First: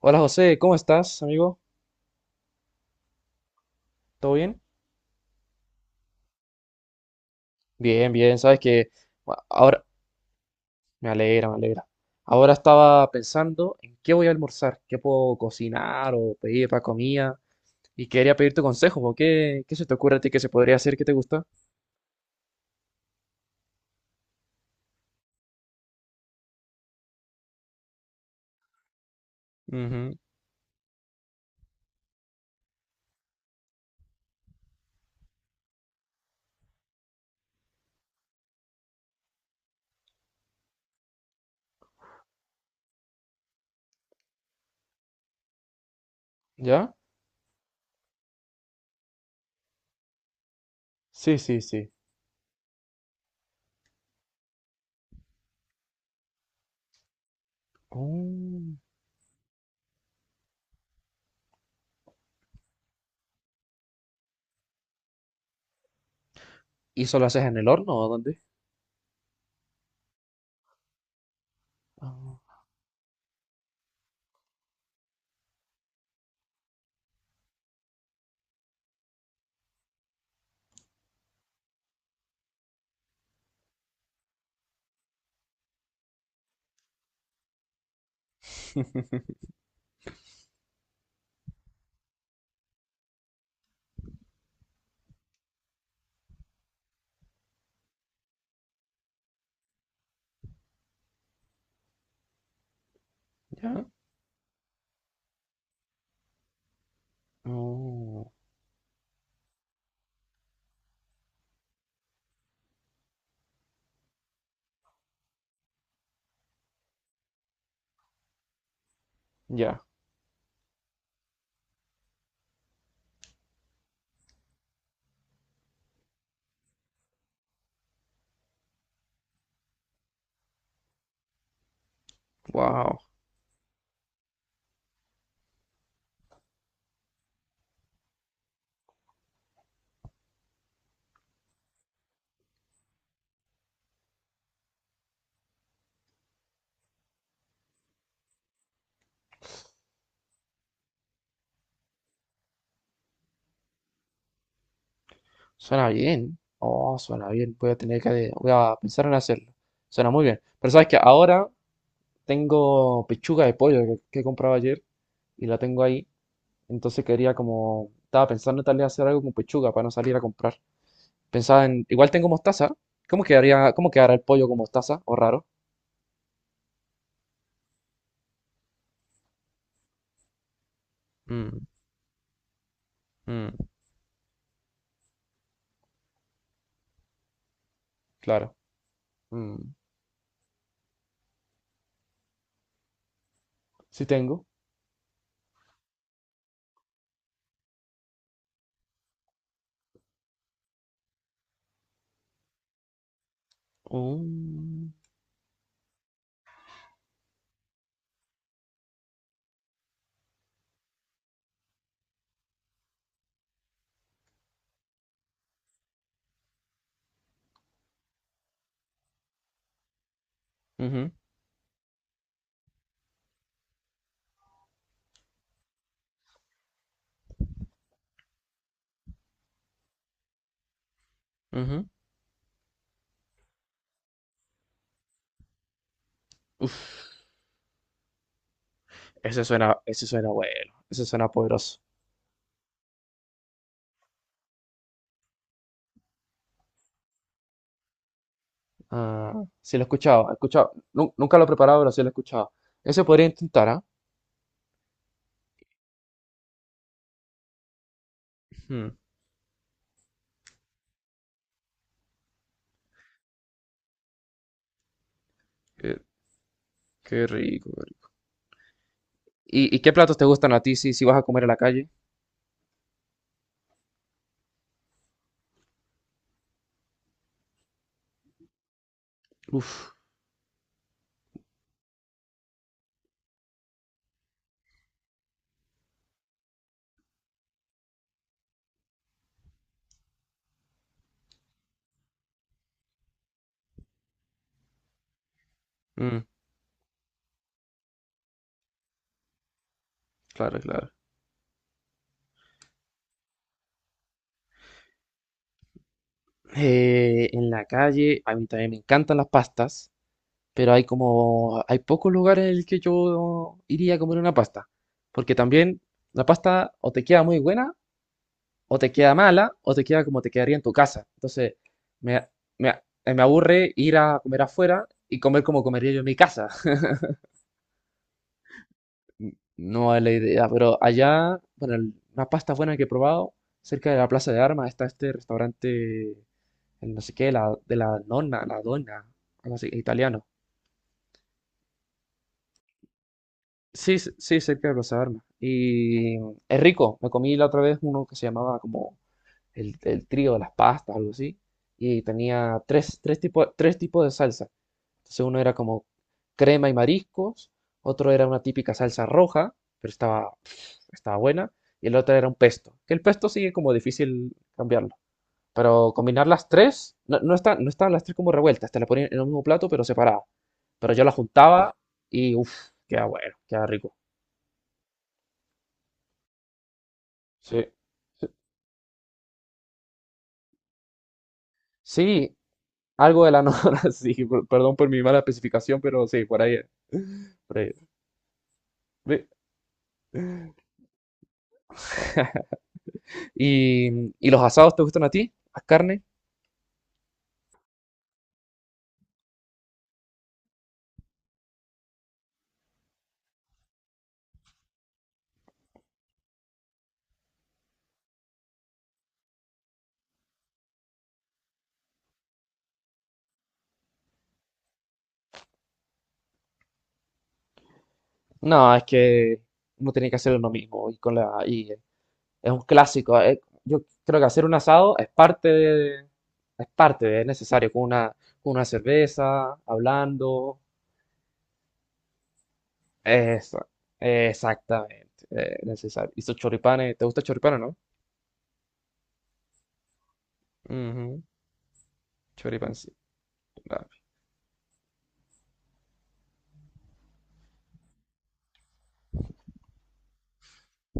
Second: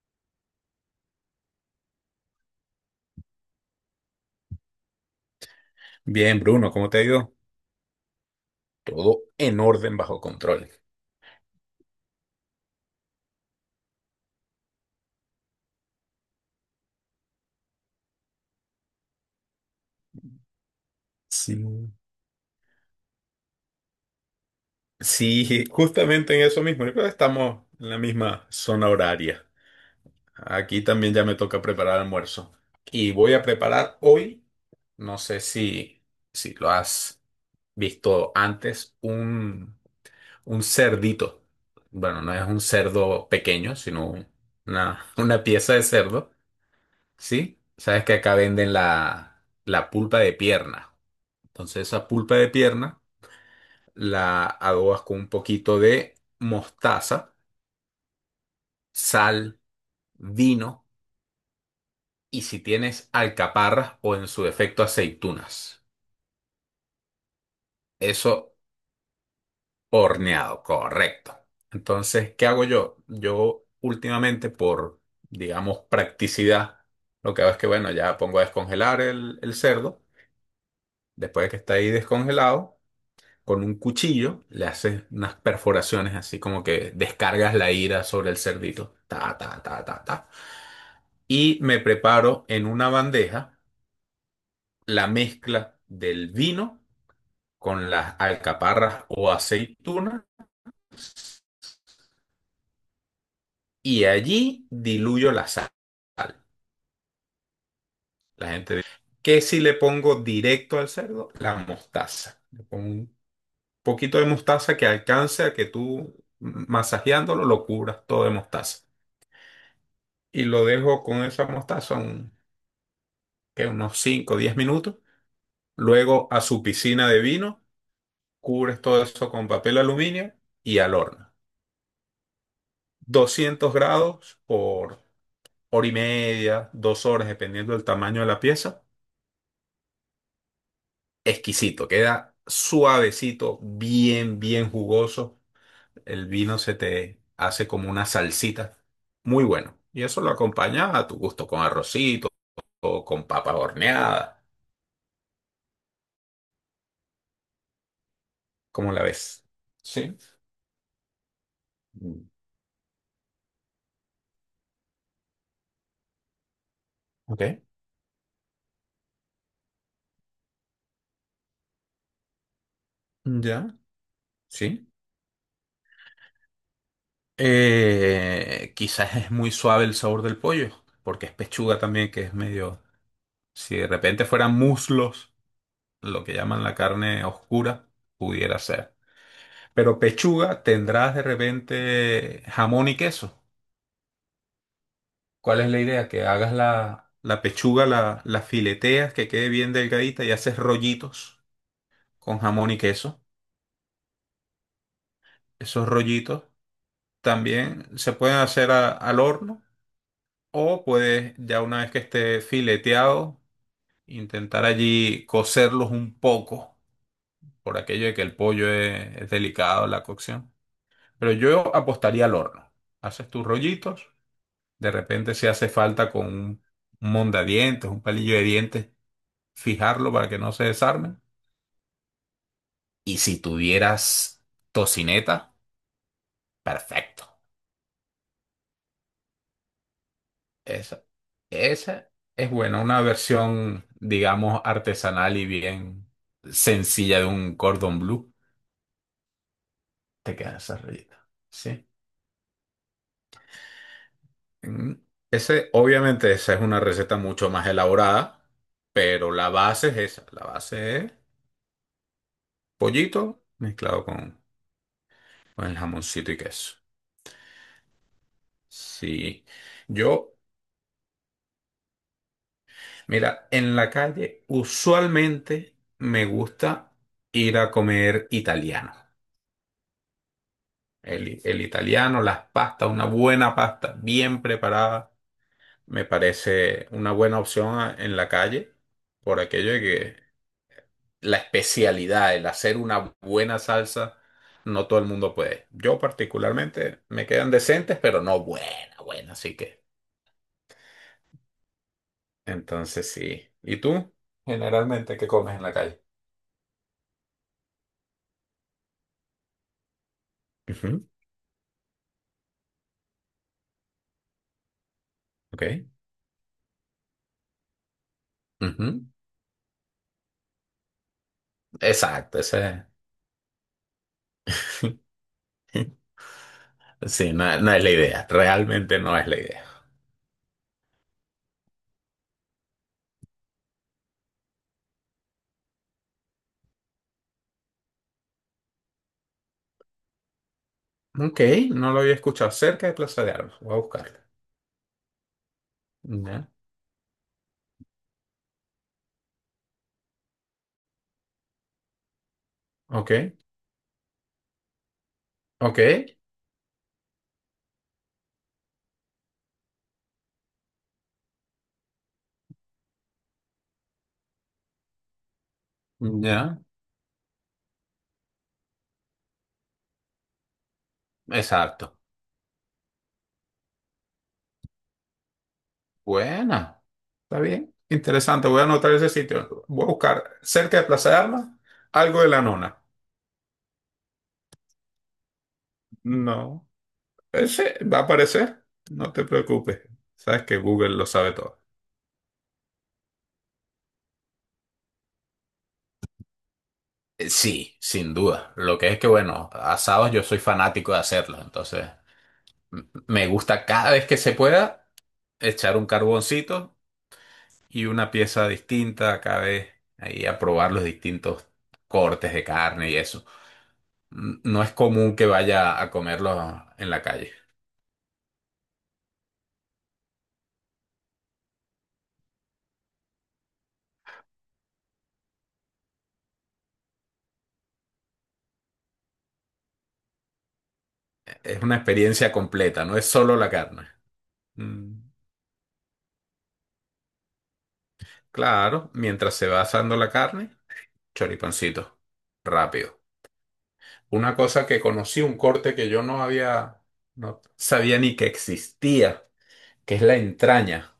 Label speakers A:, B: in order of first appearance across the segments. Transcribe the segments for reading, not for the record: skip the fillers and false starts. A: Hola José, ¿cómo estás, amigo? ¿Todo bien?
B: Bien, Bruno, ¿cómo te ha ido?
A: Bien, bien, sabes que
B: Todo
A: bueno,
B: en
A: ahora
B: orden, bajo control.
A: me alegra, me alegra. Ahora estaba pensando en qué voy a almorzar, qué puedo cocinar o pedir para comida y quería pedirte consejo, ¿ qué se te ocurre a ti que se podría hacer que te gusta?
B: Sí. Sí, justamente en eso mismo. Yo creo que estamos en la misma zona horaria.
A: Ujú.
B: Aquí también ya me toca preparar almuerzo. Y voy a preparar hoy, no sé si lo has visto antes, un cerdito. Bueno, no es un cerdo pequeño, sino una pieza de cerdo,
A: ¿Ya?
B: ¿sí? Sabes que acá venden la pulpa de pierna.
A: Sí, sí,
B: Entonces
A: sí.
B: esa pulpa de pierna la adobas con un poquito de mostaza,
A: Mm.
B: sal, vino y si tienes alcaparras o en su defecto aceitunas.
A: ¿Y solo haces en el horno o dónde?
B: Eso horneado, correcto. Entonces, ¿qué
A: Ah.
B: hago yo? Yo últimamente por, digamos, practicidad, lo que hago es que, bueno, ya pongo a descongelar el cerdo, después de que está ahí descongelado. Con un cuchillo le haces unas perforaciones así como que descargas la ira sobre el cerdito. Ta, ta, ta, ta, ta. Y me preparo en una bandeja la mezcla del vino con las alcaparras o aceitunas
A: ¿Ya?
B: y allí diluyo la sal.
A: Oh,
B: La gente dice, ¿qué si le pongo directo al cerdo? La mostaza. Le pongo un poquito de mostaza que alcance a que tú masajeándolo lo cubras todo de mostaza.
A: ya.
B: Y lo dejo con esa mostazón, que unos 5 o 10 minutos. Luego a su piscina de vino, cubres todo eso con papel aluminio y al horno. 200 grados por hora y media, dos horas, dependiendo del tamaño de la pieza. Exquisito, queda suavecito, bien, bien jugoso. El vino se te hace como una salsita. Muy bueno. Y eso lo acompaña a tu gusto con arrocito o con papas horneadas.
A: Suena bien. Oh, suena bien. Voy a tener voy a
B: ¿Cómo la
A: pensar en
B: ves?
A: hacerlo. Suena
B: Sí.
A: muy bien. Pero sabes que ahora tengo pechuga de pollo que compraba ayer y la tengo ahí. Entonces quería
B: Ok.
A: como, estaba pensando en tal vez hacer algo con pechuga para no salir a comprar. Pensaba en, igual tengo mostaza.
B: Ya,
A: ¿Cómo quedará el pollo con
B: sí.
A: mostaza? ¿O raro?
B: Quizás es muy suave el sabor del pollo, porque es
A: Mm,
B: pechuga también, que es medio.
A: mm.
B: Si de repente fueran muslos, lo que llaman la carne oscura,
A: Claro.
B: pudiera ser.
A: Mm,
B: Pero pechuga tendrás de repente jamón y queso.
A: sí tengo.
B: ¿Cuál es la idea? Que hagas la pechuga, la fileteas, que quede bien delgadita y haces rollitos con jamón y queso.
A: Mm,
B: Esos rollitos también se pueden hacer al horno. O puedes, ya una vez que esté fileteado, intentar allí cocerlos un poco, por aquello de que el pollo es delicado la cocción.
A: ujú,
B: Pero yo apostaría al horno. Haces tus rollitos, de repente si hace falta con un mondadientes, un palillo de dientes, fijarlo para que no se desarmen.
A: ujú.
B: Y si tuvieras tocineta,
A: Uf,
B: perfecto.
A: ese suena bueno. Ese
B: Esa,
A: suena poderoso.
B: esa es buena, una versión, digamos, artesanal y bien sencilla de un cordón blue.
A: Ah, sí lo he escuchado, he
B: Te queda
A: escuchado.
B: esa rellena.
A: Nunca lo he
B: Sí.
A: preparado, pero sí lo he escuchado. Eso podría intentar, ¿ah?
B: Mm. Ese, obviamente, esa es una receta mucho más elaborada,
A: Mm,
B: pero la base es esa. La base es pollito mezclado con el
A: qué,
B: jamoncito y queso.
A: qué rico, qué rico.
B: Sí.
A: Y qué platos te
B: Yo,
A: gustan a ti si vas a comer en la calle?
B: mira, en la calle usualmente me gusta ir a comer italiano.
A: Uf,
B: El italiano, las pastas, una buena pasta bien preparada, me parece una buena opción en la calle por aquello de que la especialidad, el hacer una buena salsa, no todo el mundo puede. Yo
A: mm,
B: particularmente me quedan decentes, pero no buena, buena, así que.
A: claro, claro.
B: Entonces sí. ¿Y tú? Generalmente, ¿qué comes en la calle?
A: En la calle, a mí también me encantan las pastas, pero hay
B: Ujú.
A: como, hay pocos lugares en el que yo iría a comer una pasta, porque también
B: Ok.
A: la pasta o te queda muy buena o te
B: Ujú.
A: queda mala o te queda como te quedaría en tu casa. Entonces, me,
B: Exacto, esa
A: me- me aburre ir a comer afuera y comer como
B: es.
A: comería yo en mi casa.
B: Sí, no, no es la idea, realmente no es la idea.
A: No es la idea, pero allá, bueno, el- una pasta buena que he probado, cerca de la Plaza de Armas está este restaurante, el no sé qué, la, de la nonna, la donna, algo así, italiano.
B: Ok, no lo había escuchado. Cerca de Plaza de Armas. Voy a
A: Sí,
B: buscarla.
A: sí, cerca de Plaza de Armas. Y
B: Ya.
A: es rico, me comí la otra vez uno que se llamaba como el trío de las pastas, algo así, y tenía
B: Ok,
A: tres tipos de salsa. Entonces uno era
B: ok.
A: como crema y mariscos, otro era una típica salsa roja, pero estaba, estaba buena, y el otro era un pesto. Que el pesto sigue como difícil cambiarlo. Pero combinar las
B: Ya.
A: tres, no estaban las tres como revueltas, te las ponían en el mismo plato, pero separada. Pero yo las juntaba
B: Exacto.
A: y uff, queda bueno, queda rico.
B: Buena. Está
A: Sí.
B: bien. Interesante. Voy a anotar ese sitio. Voy a buscar cerca de Plaza de Armas algo de
A: Sí,
B: la nona.
A: algo de la nora, sí, perdón por mi mala especificación, pero sí, por ahí
B: No.
A: Por ahí
B: Ese
A: es.
B: va a aparecer. No te
A: Ve.
B: preocupes. Sabes que Google lo sabe todo.
A: ¿Y, y los asados te gustan a ti? ¿Las carnes?
B: Sí, sin duda. Lo que es que, bueno, asados yo soy fanático de hacerlos. Entonces, me gusta cada vez que se pueda echar un carboncito y una pieza distinta cada vez, ahí a probar los distintos cortes de carne y eso. No es común que vaya a comerlos en la calle.
A: No, es que uno tiene que hacer uno mismo y con la y es un clásico. Yo creo que hacer un asado es parte es necesario con una cerveza, hablando.
B: Es una experiencia completa, no es solo la
A: Esa-
B: carne. Mm,
A: Exactamente, necesario. Y sus choripanes, ¿te gusta el choripán, o no?
B: claro, mientras se va asando la carne,
A: Ujú.
B: choripancito,
A: Choripancito.
B: rápido.
A: Claro.
B: Una cosa que conocí, un corte que yo no había, no sabía ni que existía, que es la entraña.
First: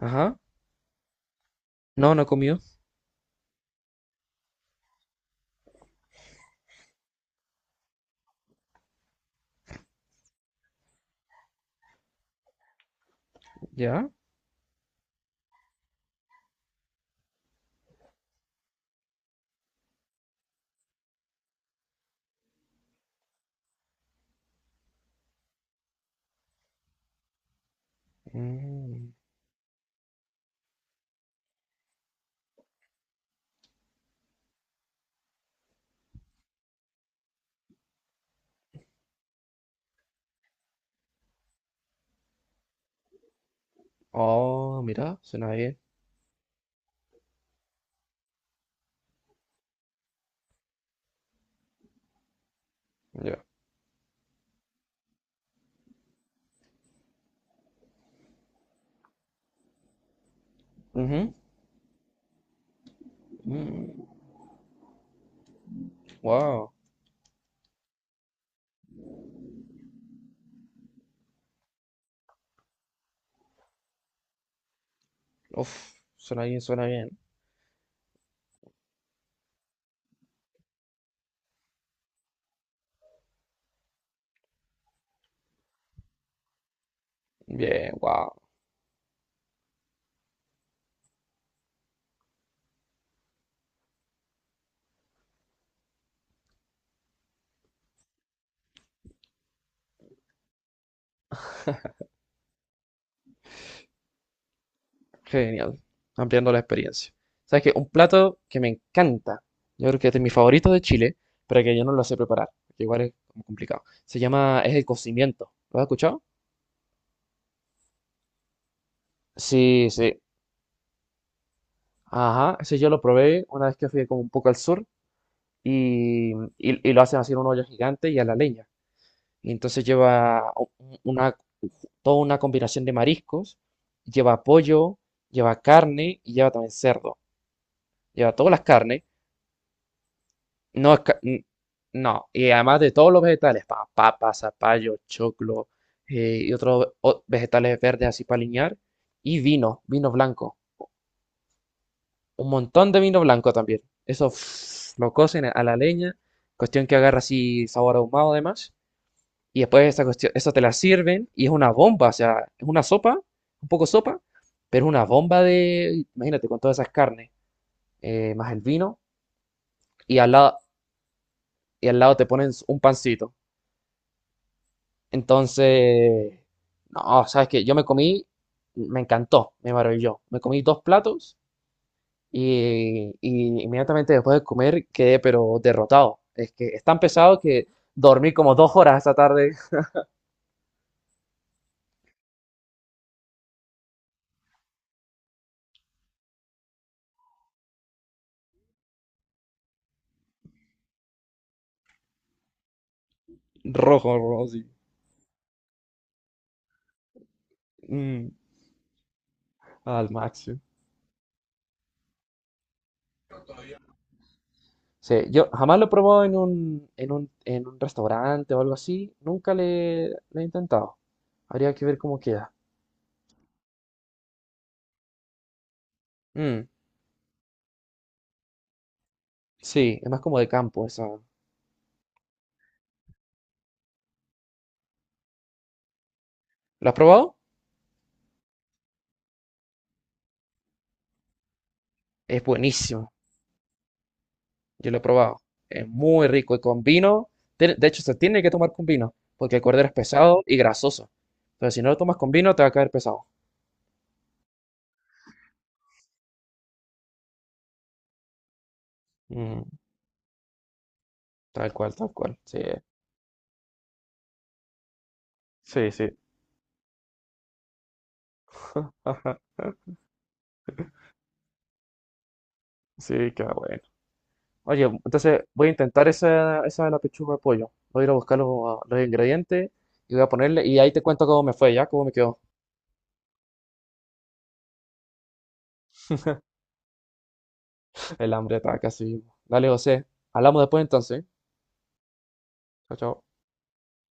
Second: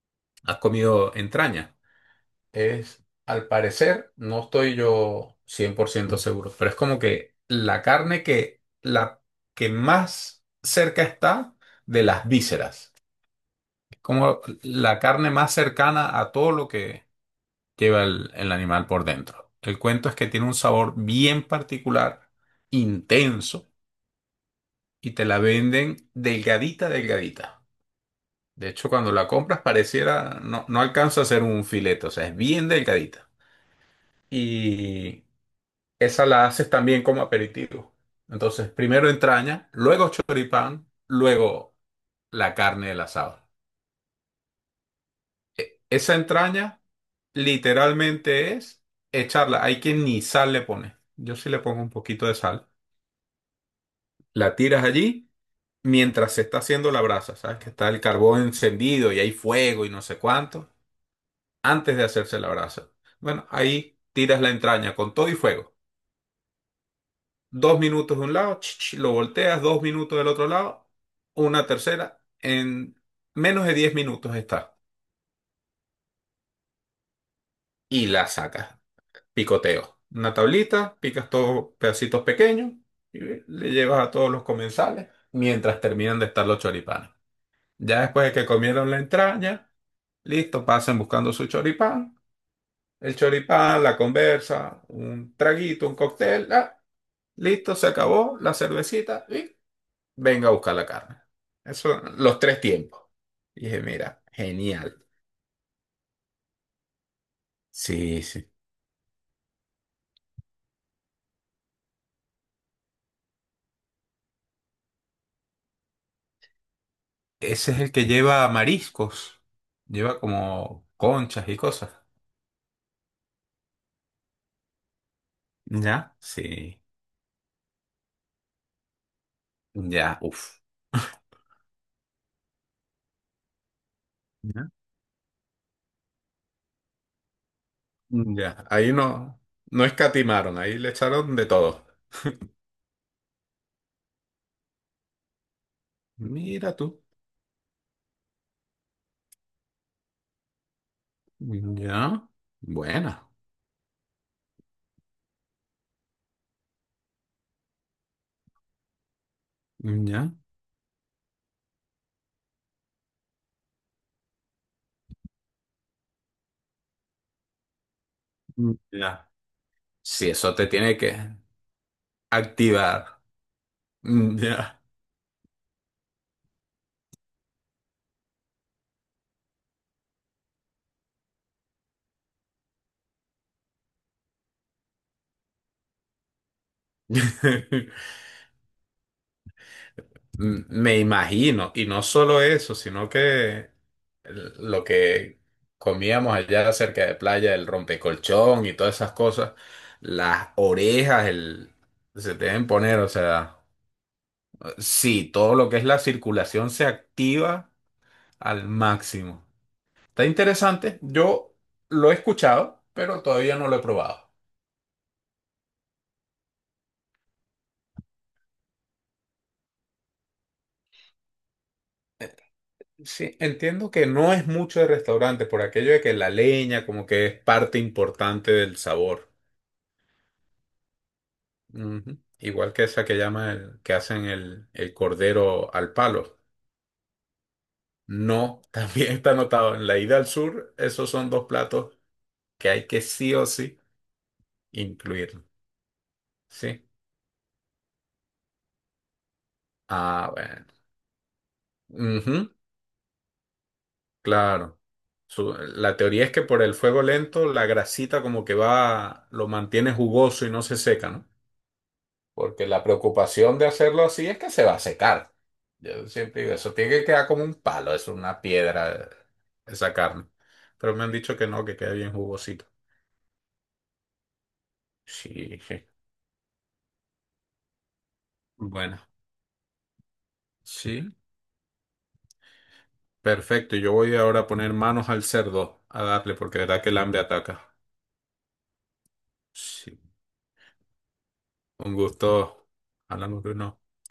A: Ajá.
B: ¿Has comido entraña?
A: No, no he comido.
B: Es, al parecer, no estoy yo 100% seguro, pero es como que la carne que, la que más cerca está de las vísceras,
A: ¿Ya?
B: como la carne más cercana a todo lo que lleva el animal por dentro. El cuento es que tiene un sabor bien particular, intenso, y te la venden delgadita, delgadita. De hecho, cuando
A: Mm.
B: la compras pareciera, no, no alcanza a ser un filete, o sea, es bien delgadita. Y esa la haces también como aperitivo. Entonces, primero entraña, luego choripán, luego la carne del asado.
A: Oh, mira, suena bien.
B: Esa entraña literalmente es echarla. Hay quien ni sal le pone. Yo sí le pongo un poquito de sal.
A: Ya.
B: La tiras allí mientras se está haciendo la brasa, ¿sabes? Que está el carbón encendido y hay fuego y no sé cuánto,
A: Ujú.
B: antes de hacerse la brasa. Bueno, ahí
A: Mm.
B: tiras la entraña con todo y fuego.
A: Wow.
B: Dos minutos de un lado, ch, ch, lo volteas, dos minutos del otro lado, una tercera, en menos de 10 minutos está.
A: Uf, suena bien, suena bien.
B: Y la sacas. Picoteo. Una tablita, picas todos pedacitos pequeños y le llevas a todos los comensales mientras terminan de estar los choripanes.
A: Bien,
B: Ya después
A: wow.
B: de que comieron la entraña, listo, pasen buscando su choripán. El choripán, la conversa, un traguito, un cóctel, ah, listo, se acabó la cervecita. Y venga a buscar la carne. Eso, los tres tiempos. Y dije, mira, genial.
A: Genial, ampliando la experiencia. ¿Sabes qué? Un
B: Sí,
A: plato
B: sí.
A: que me encanta, yo creo que este es mi favorito de Chile, pero que yo no lo sé preparar, que igual es como complicado. Se llama, es el cocimiento. ¿Lo has escuchado?
B: Ese es el que lleva mariscos.
A: Sí,
B: Lleva
A: sí.
B: como conchas y cosas.
A: Ajá, ese yo lo probé una vez que fui como un poco al sur
B: ¿Ya?
A: y,
B: Sí.
A: y- y- lo hacen así en un hoyo gigante y a la leña. Y entonces
B: Ya,
A: lleva
B: uff.
A: una, toda una combinación de mariscos, lleva
B: ¿Ya?
A: pollo, lleva carne y lleva también cerdo. Lleva todas las
B: Ya. Ahí
A: carnes.
B: no, no escatimaron, ahí le
A: No, es ca-
B: echaron
A: n-
B: de todo.
A: no, y además de todos los vegetales, papa, zapallo, choclo, y
B: Mira
A: otros
B: tú.
A: vegetales verdes así para aliñar, y vino, vino blanco,
B: Ya.
A: un montón de vino
B: Buena.
A: blanco también. Eso lo cocen a la leña, cuestión que agarra así sabor ahumado además, y después esa cuestión,
B: Ya.
A: eso te la sirven y es una bomba, o sea, es una sopa, un poco sopa, pero es una bomba de, imagínate, con todas esas carnes, más el vino,
B: Ya.
A: y
B: Sí,
A: al
B: eso
A: lado,
B: te tiene que
A: y al lado te ponen un
B: activar.
A: pancito.
B: Ya.
A: Entonces, no, sabes que me encantó, me maravilló. Me comí dos platos y inmediatamente después de comer quedé pero derrotado. Es que es tan pesado que dormí como dos horas esta tarde.
B: Me imagino, y no solo eso, sino que lo que comíamos allá cerca de playa, el rompecolchón y todas esas cosas, las orejas el, se deben poner, o sea,
A: Rojo, rojo, sí.
B: sí, todo lo que es la circulación se activa
A: Mm,
B: al máximo.
A: al
B: Está
A: máximo.
B: interesante, yo lo he escuchado, pero todavía no lo he probado.
A: Sí, yo jamás lo he probado en en un restaurante o algo así. Nunca le he intentado. Habría que ver cómo queda.
B: Sí, entiendo que no es mucho de restaurante por aquello de que la
A: Mm,
B: leña como que es parte importante del sabor.
A: sí, es más como de campo esa.
B: Ujú. Igual que esa que llama que hacen el cordero al palo.
A: ¿Lo has probado?
B: No, también está anotado en la ida al sur, esos son dos platos
A: Es
B: que hay que
A: buenísimo.
B: sí o sí
A: Yo lo he probado.
B: incluir.
A: Es muy rico y con
B: ¿Sí?
A: vino. De hecho, se tiene que tomar con vino, porque el cordero es
B: Ah,
A: pesado y
B: bueno.
A: grasoso. Entonces, si no lo tomas con
B: Ujú,
A: vino, te va a caer pesado.
B: claro. La teoría es que por el fuego lento la grasita como que va, lo
A: Mm,
B: mantiene jugoso y no se seca, ¿no?
A: tal cual, tal cual. Sí,
B: Porque la preocupación de hacerlo así es que se va a secar.
A: sí,
B: Yo
A: sí.
B: siempre digo, eso tiene que quedar como un palo, es una piedra esa carne. Pero me han dicho que no, que queda bien jugosito.
A: Sí, qué bueno. Oye, entonces
B: Sí,
A: voy a
B: je.
A: intentar esa de la pechuga de pollo. Voy a ir a buscar
B: Bueno,
A: los ingredientes y voy a ponerle. Y ahí te
B: sí,
A: cuento cómo me fue, ya, cómo me quedó.
B: perfecto. Yo voy ahora a poner manos al cerdo a darle, porque de verdad que el hambre ataca.
A: El hambre está casi. Dale,
B: Sí,
A: José. Hablamos después entonces.
B: un gusto.
A: Chao, chao.
B: Hablamos de uno.